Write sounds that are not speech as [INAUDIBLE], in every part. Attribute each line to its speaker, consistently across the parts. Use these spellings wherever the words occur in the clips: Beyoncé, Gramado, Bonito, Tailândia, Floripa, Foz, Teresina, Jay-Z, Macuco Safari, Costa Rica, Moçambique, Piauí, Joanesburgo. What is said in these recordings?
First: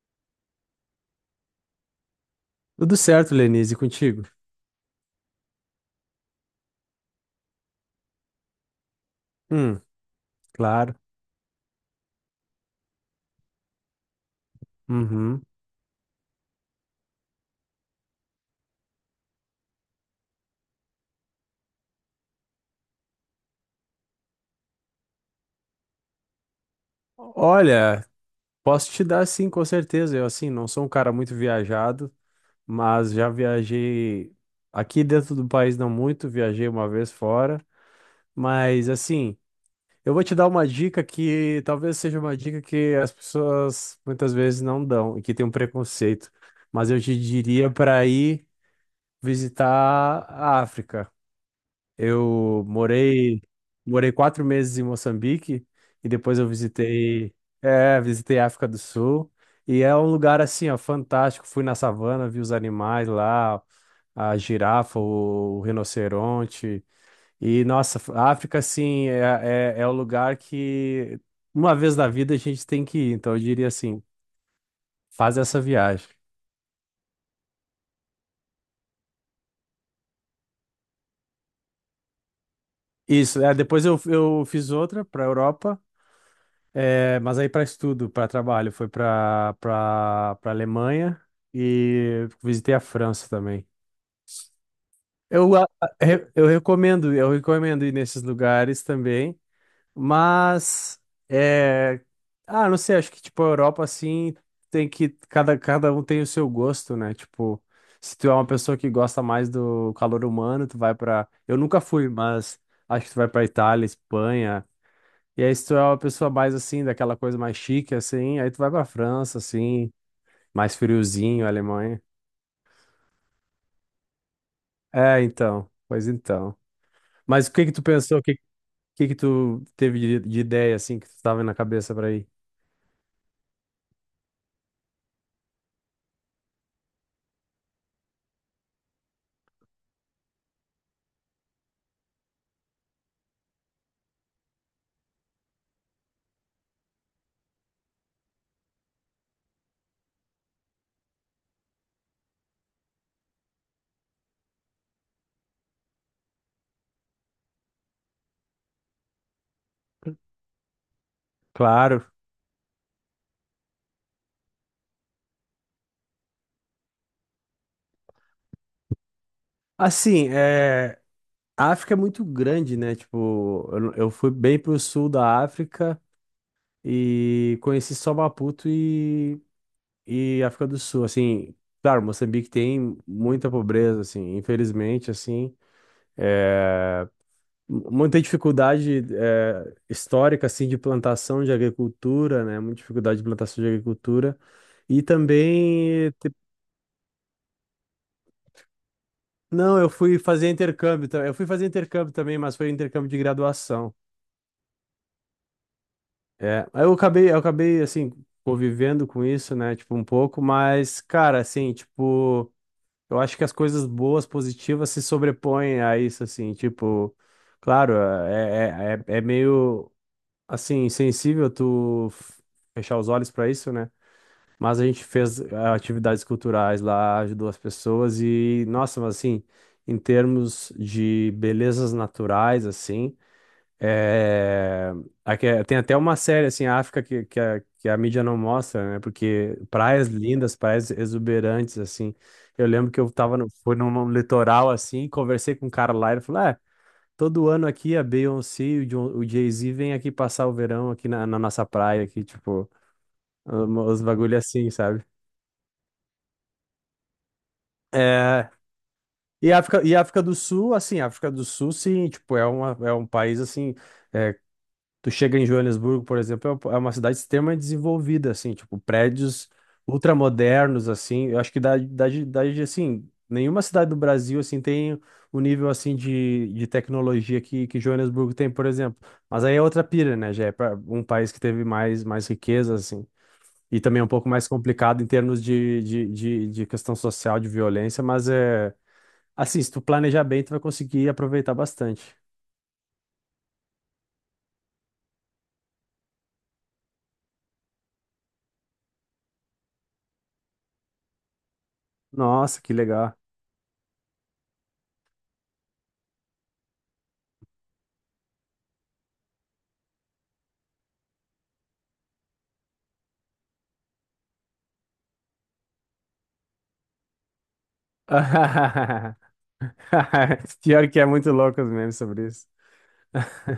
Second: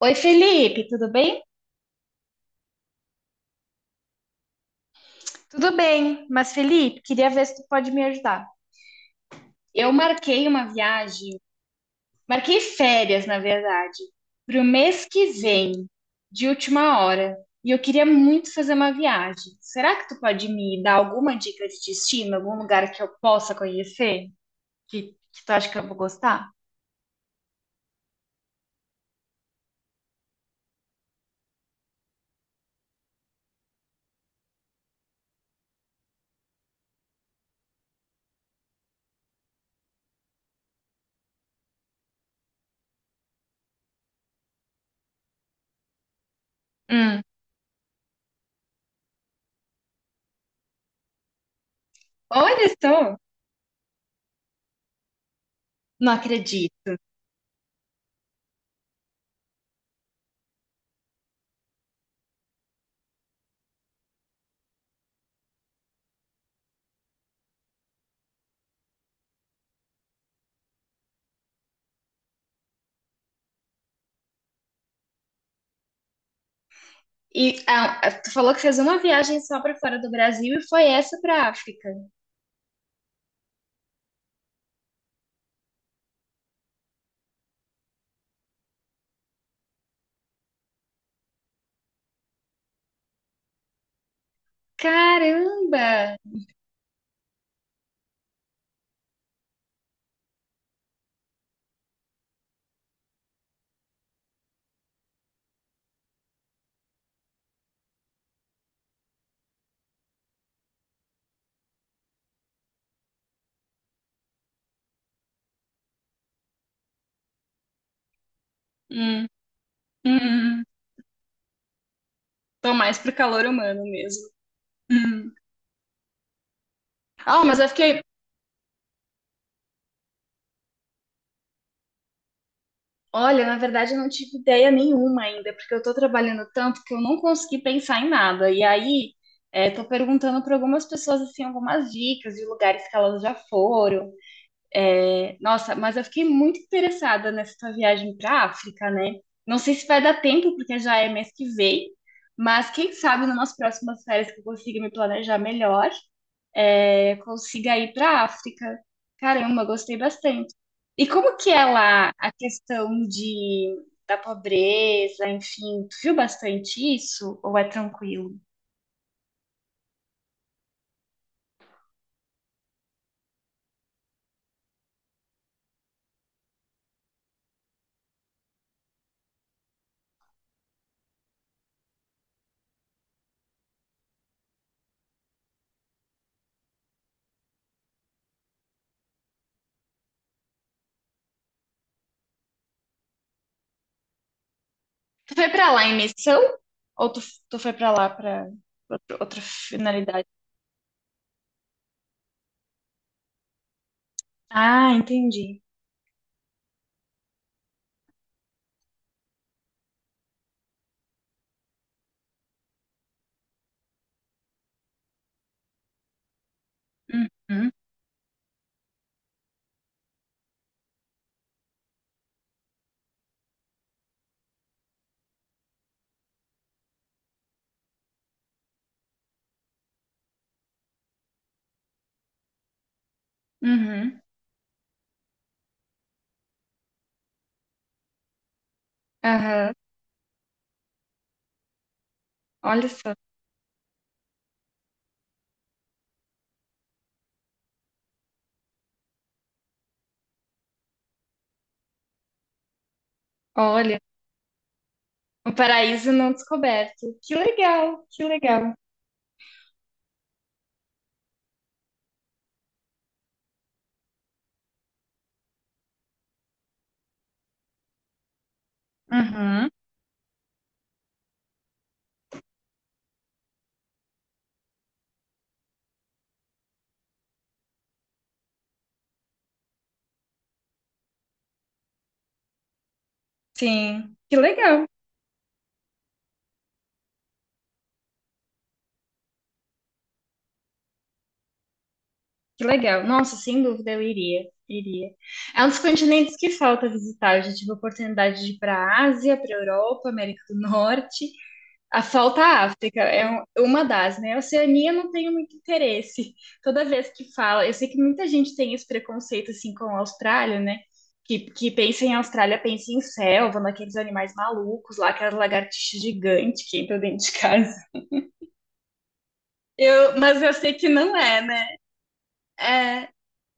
Speaker 1: Oi, Felipe, tudo bem?
Speaker 2: Tudo certo, Lenise, e contigo?
Speaker 1: Tudo bem, mas Felipe, queria ver se tu pode me ajudar.
Speaker 2: Hum.
Speaker 1: Eu marquei uma
Speaker 2: Claro.
Speaker 1: viagem, marquei férias, na verdade, para o mês que
Speaker 2: Uhum.
Speaker 1: vem, de última hora, e eu queria muito fazer uma viagem. Será que tu pode me dar alguma dica de destino, algum lugar que eu possa conhecer? Que tu acha que eu vou gostar?
Speaker 2: Olha, posso te dar sim, com certeza. Eu, assim, não sou um cara muito viajado, mas já viajei aqui dentro do país, não muito, viajei uma vez fora. Mas, assim, eu vou te dar uma dica que talvez seja uma dica que as pessoas muitas vezes não dão e que tem um preconceito. Mas eu te
Speaker 1: Hum,
Speaker 2: diria para ir visitar a África. Eu
Speaker 1: olha só,
Speaker 2: morei, morei 4 meses em Moçambique e
Speaker 1: não
Speaker 2: depois eu
Speaker 1: acredito.
Speaker 2: visitei a África do Sul. E é um lugar assim, ó, fantástico. Fui na savana, vi os animais lá, a girafa, o rinoceronte. E nossa, a África assim é o lugar que uma vez na vida a gente tem que ir. Então eu diria assim, faz essa viagem.
Speaker 1: E tu falou que fez uma viagem só para fora do Brasil e foi essa para África.
Speaker 2: Isso, é, depois eu fiz outra para Europa. É, mas aí para estudo, para trabalho, foi para Alemanha e visitei a França também. Eu, a-
Speaker 1: Caramba!
Speaker 2: re- eu recomendo ir nesses lugares também, mas é, não sei, acho que tipo a Europa assim tem que cada um tem o seu gosto, né? Tipo, se tu é uma pessoa que gosta mais do calor humano, tu vai para, eu nunca fui, mas acho que tu vai para Itália, Espanha, e aí, se tu é uma pessoa mais assim, daquela coisa mais chique, assim, aí tu vai pra
Speaker 1: Hum,
Speaker 2: França, assim,
Speaker 1: hum.
Speaker 2: mais friozinho, Alemanha.
Speaker 1: Tô mais pro calor humano mesmo.
Speaker 2: É,
Speaker 1: Hum.
Speaker 2: então, pois então.
Speaker 1: Ah,
Speaker 2: Mas o
Speaker 1: mas
Speaker 2: que
Speaker 1: eu
Speaker 2: que tu
Speaker 1: fiquei.
Speaker 2: pensou, que tu teve de ideia, assim, que tu tava na cabeça pra ir?
Speaker 1: Olha, na verdade eu não tive ideia nenhuma ainda, porque eu tô trabalhando tanto que eu não consegui pensar em nada. E aí, é, tô perguntando para algumas pessoas, assim, algumas dicas de lugares que elas já foram. É, nossa, mas eu fiquei muito interessada nessa tua viagem pra África, né? Não sei se vai dar tempo, porque já é mês que vem, mas quem sabe numas próximas férias que eu consiga me planejar melhor. É, consiga ir para a África. Caramba, gostei bastante. E como que é lá
Speaker 2: Claro.
Speaker 1: a questão de, da pobreza, enfim, tu viu bastante isso ou é tranquilo?
Speaker 2: Assim, a África é muito grande, né? Tipo, eu, não- eu fui bem pro sul da África e conheci só Maputo e África do Sul, assim. Claro, Moçambique tem muita pobreza, assim, infelizmente, assim. Muita dificuldade histórica assim de plantação de agricultura, né? Muita dificuldade de plantação de agricultura. E
Speaker 1: Tu foi para lá em
Speaker 2: também,
Speaker 1: missão ou tu, tu foi para lá para outra
Speaker 2: não, eu fui
Speaker 1: finalidade?
Speaker 2: fazer intercâmbio, eu fui fazer intercâmbio também, mas foi intercâmbio de graduação.
Speaker 1: Ah, entendi.
Speaker 2: É, aí eu acabei assim convivendo com isso, né, tipo um pouco, mas cara, assim, tipo, eu acho que as coisas boas, positivas se sobrepõem a isso assim, tipo,
Speaker 1: Uhum,
Speaker 2: claro, é meio assim, sensível tu fechar os olhos pra isso, né? Mas a gente fez atividades culturais lá, ajudou as pessoas e, nossa, mas assim, em termos de belezas naturais, assim,
Speaker 1: uhum,
Speaker 2: é... aqui tem até uma série, assim, África, que a mídia não mostra, né? Porque
Speaker 1: aham.
Speaker 2: praias lindas, praias exuberantes, assim. Eu
Speaker 1: Olha
Speaker 2: lembro que eu
Speaker 1: só,
Speaker 2: tava no, fui num litoral, assim, conversei com um cara lá, ele falou, "Ah, todo ano aqui a Beyoncé e o o Jay-Z vêm aqui passar o verão aqui na nossa praia, aqui, tipo,
Speaker 1: olha,
Speaker 2: os bagulho assim, sabe?"
Speaker 1: um paraíso não descoberto. Que legal, que
Speaker 2: É,
Speaker 1: legal.
Speaker 2: e África do Sul, assim, África do Sul, sim, tipo, é um país, assim, é, tu chega em Joanesburgo, por exemplo, é uma cidade extremamente desenvolvida, assim, tipo, prédios
Speaker 1: Uhum,
Speaker 2: ultramodernos, assim, eu acho que assim, nenhuma cidade do Brasil, assim, tem o nível, assim, de tecnologia que Joanesburgo tem, por exemplo, mas aí é outra pira, né, já é pra um país que teve mais, mais riqueza, assim, e também é um
Speaker 1: sim,
Speaker 2: pouco
Speaker 1: que
Speaker 2: mais
Speaker 1: legal.
Speaker 2: complicado em termos de questão social, de violência, mas é, assim, se tu planejar bem, tu vai conseguir aproveitar bastante.
Speaker 1: Que legal. Nossa, sem dúvida eu iria. Iria. É um dos continentes que falta visitar. Eu já tive a oportunidade de ir para a Ásia, para a Europa, América do Norte. A falta
Speaker 2: Nossa,
Speaker 1: a
Speaker 2: que
Speaker 1: África
Speaker 2: legal.
Speaker 1: é um- uma das, né? A Oceania eu não tenho muito interesse. Toda vez que fala, eu sei que muita gente tem esse preconceito assim com a Austrália, né? Que pensa em Austrália, pensa em selva, naqueles animais malucos lá, aquelas lagartixas gigantes que entram dentro de casa.
Speaker 2: [LAUGHS]
Speaker 1: Eu, mas eu sei que
Speaker 2: Pior que é
Speaker 1: não
Speaker 2: muito
Speaker 1: é.
Speaker 2: louco os memes sobre isso.
Speaker 1: É,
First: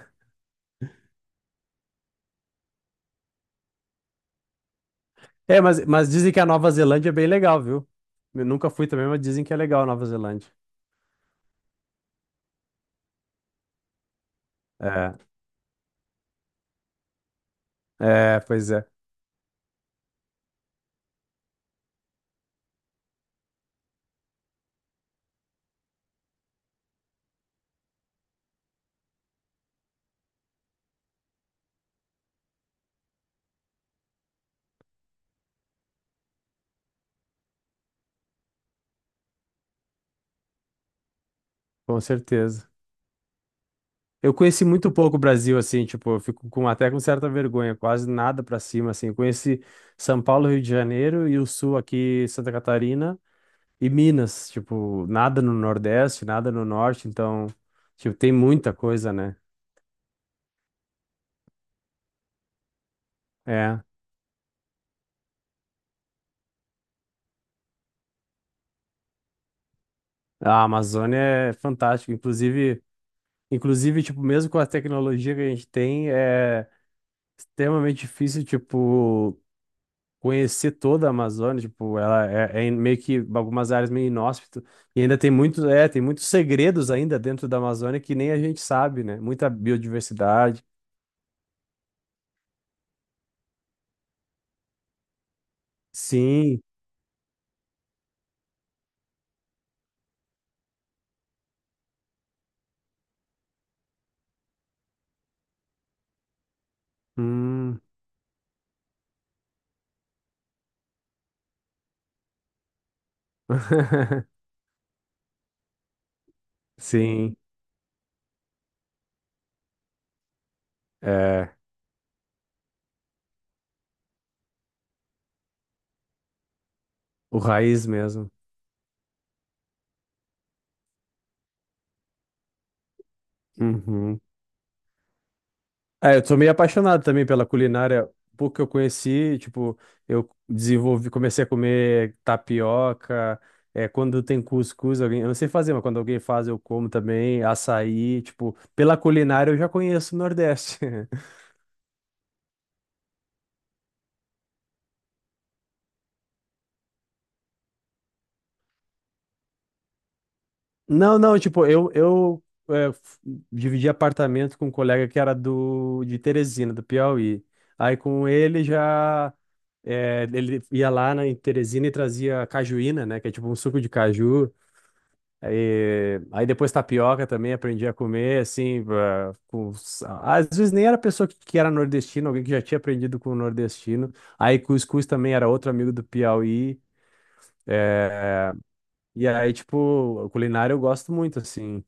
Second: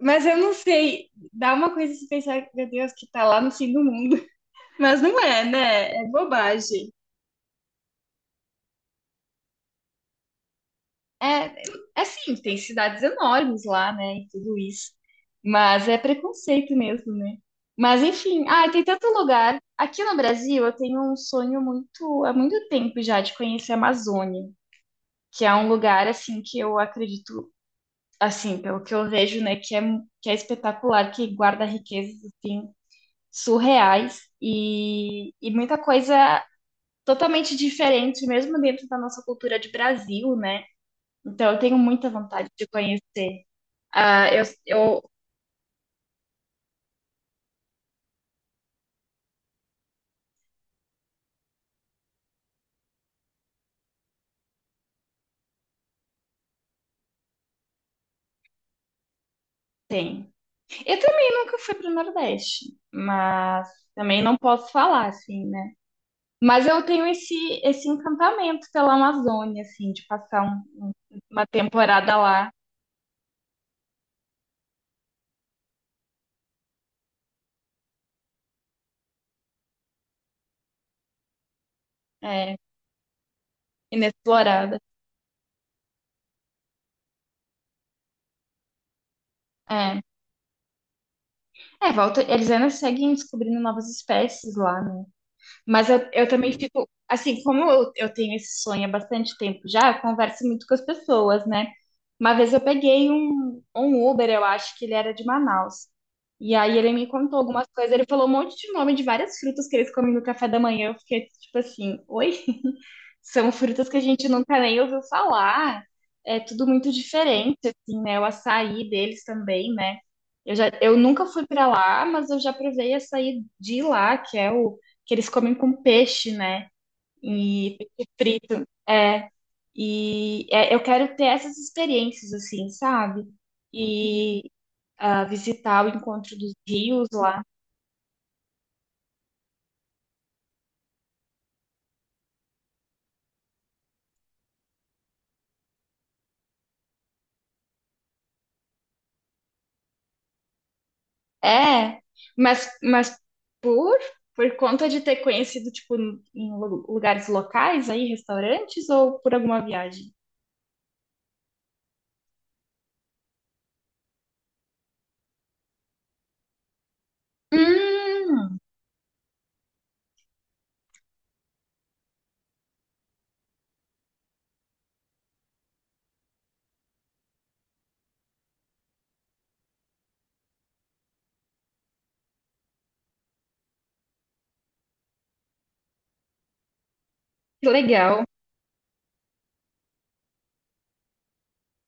Speaker 1: mas eu não sei, dá uma coisa de pensar, meu Deus, que tá lá no fim do mundo. [LAUGHS] Mas não é,
Speaker 2: É, mas,
Speaker 1: né? É
Speaker 2: mas dizem que a Nova
Speaker 1: bobagem.
Speaker 2: Zelândia é bem legal, viu? Eu nunca fui também, mas dizem que é legal a Nova Zelândia.
Speaker 1: É, é sim, tem cidades enormes lá, né? E tudo isso.
Speaker 2: É,
Speaker 1: Mas é preconceito mesmo, né? Mas
Speaker 2: é,
Speaker 1: enfim,
Speaker 2: pois
Speaker 1: tem
Speaker 2: é,
Speaker 1: tanto lugar. Aqui no Brasil, eu tenho um sonho muito, há muito tempo já de conhecer a Amazônia, que é um lugar assim que eu acredito, assim, pelo que eu vejo, né, que é espetacular, que guarda riquezas assim surreais e muita coisa totalmente diferente, mesmo dentro da nossa cultura de Brasil, né? Então eu tenho
Speaker 2: com
Speaker 1: muita vontade de
Speaker 2: certeza.
Speaker 1: conhecer. Ah,
Speaker 2: Eu
Speaker 1: eu,
Speaker 2: conheci muito
Speaker 1: eu
Speaker 2: pouco o Brasil, assim, tipo, eu fico com, até com certa vergonha, quase nada pra cima, assim. Eu conheci São Paulo, Rio de Janeiro e o Sul aqui, Santa Catarina e Minas, tipo, nada no Nordeste, nada no Norte, então, tipo, tem muita coisa, né?
Speaker 1: tenho. Eu também nunca fui para o Nordeste, mas
Speaker 2: É.
Speaker 1: também não posso falar, assim, né? Mas eu tenho esse encantamento pela Amazônia, assim, de passar
Speaker 2: A
Speaker 1: um-
Speaker 2: Amazônia
Speaker 1: um- uma
Speaker 2: é fantástica,
Speaker 1: temporada lá,
Speaker 2: inclusive, tipo, mesmo com a tecnologia que a gente tem, é extremamente difícil, tipo, conhecer toda a Amazônia, tipo, ela
Speaker 1: é,
Speaker 2: é meio que algumas áreas meio inóspito
Speaker 1: inexplorada.
Speaker 2: e ainda tem tem muitos segredos ainda dentro da Amazônia que nem a gente sabe, né? Muita
Speaker 1: É,
Speaker 2: biodiversidade.
Speaker 1: é volta, eles ainda seguem descobrindo novas espécies lá, né? Mas eu também
Speaker 2: Sim.
Speaker 1: fico, assim, como eu tenho esse sonho há bastante tempo já, eu converso muito com as pessoas, né? Uma vez eu peguei um Uber, eu acho que ele era de Manaus. E aí ele me contou algumas
Speaker 2: Hum.
Speaker 1: coisas, ele falou um monte de nome de várias frutas que eles comem no café da manhã. Eu fiquei tipo assim, oi? São frutas que a
Speaker 2: [LAUGHS]
Speaker 1: gente nunca nem ouviu falar. É tudo muito
Speaker 2: Sim,
Speaker 1: diferente, assim, né? O açaí deles também, né? Eu nunca fui
Speaker 2: é,
Speaker 1: pra lá, mas eu já provei açaí de lá, que é o que eles comem com peixe, né?
Speaker 2: o
Speaker 1: E
Speaker 2: raiz
Speaker 1: peixe
Speaker 2: mesmo.
Speaker 1: frito. É, e é, eu quero ter essas experiências, assim, sabe?
Speaker 2: Uhum.
Speaker 1: E visitar o
Speaker 2: É, eu sou
Speaker 1: encontro
Speaker 2: meio
Speaker 1: dos
Speaker 2: apaixonado
Speaker 1: rios
Speaker 2: também
Speaker 1: lá.
Speaker 2: pela culinária. Pouco que eu conheci, tipo, comecei a comer tapioca. É, quando tem cuscuz, alguém, eu não sei fazer, mas quando alguém faz, eu como também. Açaí, tipo, pela culinária eu já conheço o Nordeste. [LAUGHS]
Speaker 1: É, mas por, por conta de ter conhecido, tipo, em lu- lugares locais aí, restaurantes, ou por alguma viagem?
Speaker 2: Não, não, tipo, eu é, f- dividi apartamento com um colega que era de Teresina, do Piauí. Aí com
Speaker 1: Hum,
Speaker 2: ele já. É, ele ia lá em Teresina e trazia cajuína, né? Que é tipo um suco de caju. E, aí depois tapioca também aprendi a comer, assim, às vezes nem era a pessoa que era nordestina, alguém que já tinha aprendido com o nordestino. Aí cuscuz também era outro amigo do Piauí.
Speaker 1: que legal.
Speaker 2: E aí, tipo, culinária eu gosto muito, assim.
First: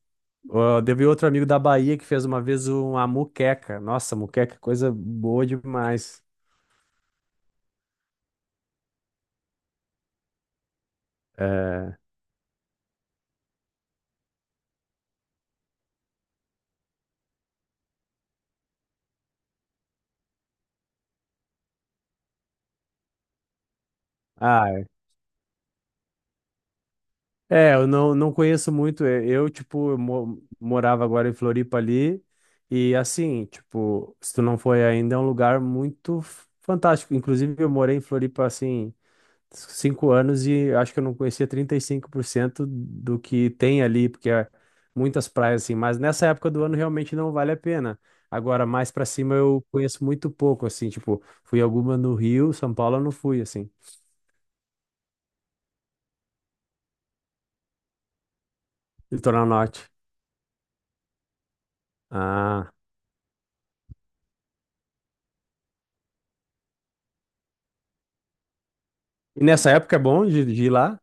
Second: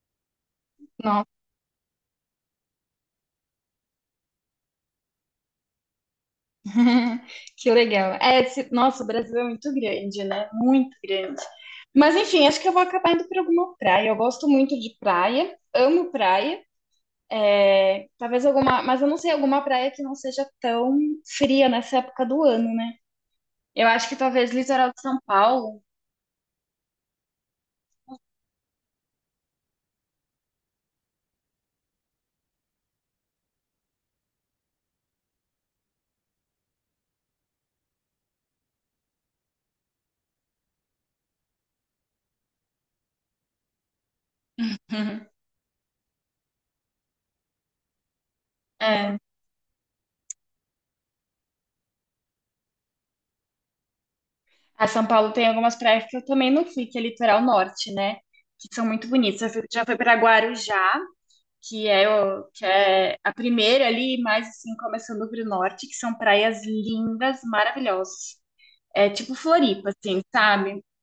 Speaker 2: Ó, teve outro
Speaker 1: Nossa,
Speaker 2: amigo da Bahia que fez uma vez uma muqueca. Nossa, muqueca, é coisa boa demais.
Speaker 1: [LAUGHS] que legal. É, esse- nossa, o Brasil é muito grande, né? Muito grande.
Speaker 2: É.
Speaker 1: Mas enfim, acho que eu vou acabar indo para alguma praia. Eu gosto muito de praia, amo praia. É, talvez alguma, mas eu não sei, alguma praia que não seja tão fria nessa época do ano, né? Eu acho que talvez
Speaker 2: Ah,
Speaker 1: litoral de São Paulo.
Speaker 2: é, eu não, não conheço muito. É, eu, tipo, eu morava agora em Floripa ali. E assim, tipo, se tu não foi ainda, é um lugar muito fantástico. Inclusive, eu morei em Floripa, assim, 5 anos e acho que eu não conhecia 35% do que tem ali, porque é muitas praias, assim. Mas nessa época do ano realmente não vale a pena. Agora, mais pra
Speaker 1: [LAUGHS]
Speaker 2: cima, eu conheço muito pouco, assim, tipo, fui alguma no Rio, São Paulo eu não fui, assim,
Speaker 1: Ah, São Paulo tem algumas praias que eu também não fui, que é litoral norte, né? Que são muito bonitas.
Speaker 2: litoral
Speaker 1: Eu fui-
Speaker 2: norte.
Speaker 1: já fui para Guarujá, que é, o, que
Speaker 2: Ah.
Speaker 1: é a primeira ali, mais assim, começando para o norte, que são praias lindas, maravilhosas. É tipo
Speaker 2: E nessa
Speaker 1: Floripa,
Speaker 2: época é
Speaker 1: assim,
Speaker 2: bom de ir
Speaker 1: sabe?
Speaker 2: lá?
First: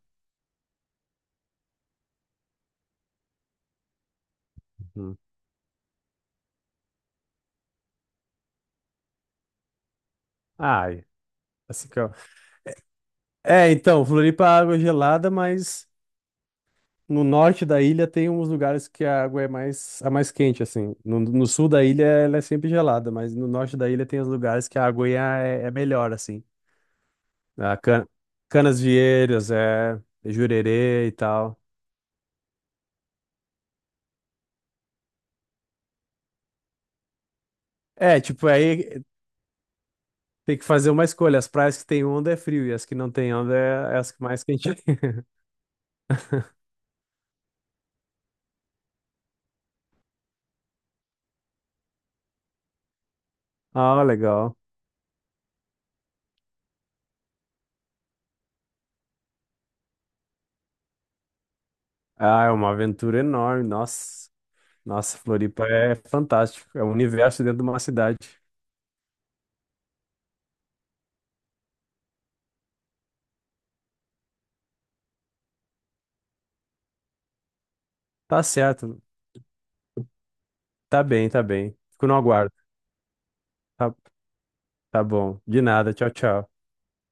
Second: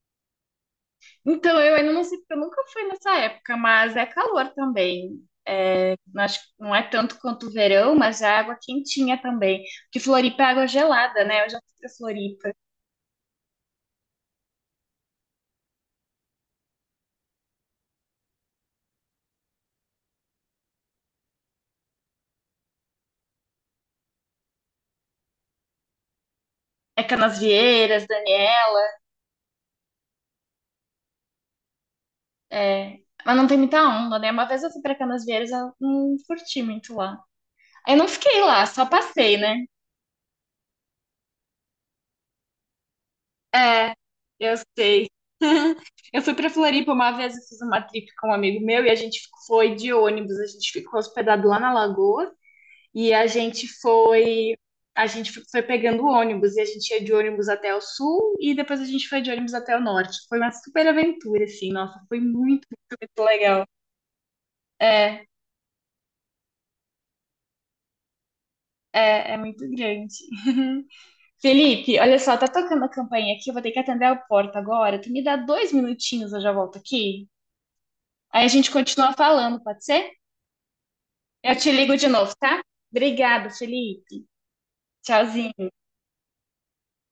Speaker 1: Então, eu ainda não sei, porque eu nunca fui nessa época, mas é calor
Speaker 2: Hum.
Speaker 1: também. É, não acho, não é tanto quanto o verão, mas é água quentinha também. Porque Floripa é água
Speaker 2: Ai,
Speaker 1: gelada, né? Eu já fui
Speaker 2: assim
Speaker 1: pra
Speaker 2: que eu-
Speaker 1: Floripa.
Speaker 2: É, então, Floripa, a água é gelada, mas no norte da ilha tem uns lugares que a água é mais, a mais quente, assim. No sul da ilha ela é sempre gelada, mas no norte da ilha tem os lugares que a água é melhor, assim.
Speaker 1: É
Speaker 2: A
Speaker 1: Canasvieiras,
Speaker 2: can,
Speaker 1: Daniel.
Speaker 2: Canas é Jurerê e tal.
Speaker 1: É, mas não tem muita onda, né? Uma vez eu fui pra Canasvieiras, eu não curti muito lá. Aí eu não
Speaker 2: É,
Speaker 1: fiquei
Speaker 2: tipo,
Speaker 1: lá, só
Speaker 2: aí
Speaker 1: passei, né?
Speaker 2: tem que fazer uma escolha. As praias que tem onda é frio e as que não tem onda
Speaker 1: É,
Speaker 2: é as que mais
Speaker 1: eu
Speaker 2: quente.
Speaker 1: sei. Eu fui pra
Speaker 2: [LAUGHS]
Speaker 1: Floripa uma vez, eu fiz uma trip com um amigo meu e a gente foi de ônibus, a gente ficou hospedado lá na Lagoa e
Speaker 2: Ah, legal.
Speaker 1: a gente foi pegando ônibus e a gente ia de ônibus até o sul e depois a gente foi de ônibus até o norte. Foi uma super aventura assim, nossa, foi
Speaker 2: Ah, é
Speaker 1: muito,
Speaker 2: uma
Speaker 1: muito
Speaker 2: aventura
Speaker 1: muito
Speaker 2: enorme,
Speaker 1: legal.
Speaker 2: nossa. Nossa,
Speaker 1: É,
Speaker 2: Floripa é fantástico. É um universo dentro de uma cidade.
Speaker 1: é muito grande. [LAUGHS] Felipe, olha só, tá tocando a campainha aqui, eu vou ter que atender a porta agora. Tu me dá 2 minutinhos, eu já volto aqui.
Speaker 2: Tá
Speaker 1: Aí a gente
Speaker 2: certo.
Speaker 1: continua falando, pode ser?
Speaker 2: Tá bem, tá
Speaker 1: Eu te
Speaker 2: bem.
Speaker 1: ligo de
Speaker 2: Fico no
Speaker 1: novo,
Speaker 2: aguardo.
Speaker 1: tá? Obrigada,
Speaker 2: Tá,
Speaker 1: Felipe.
Speaker 2: tá bom. De
Speaker 1: Tchauzinho.
Speaker 2: nada. Tchau, tchau.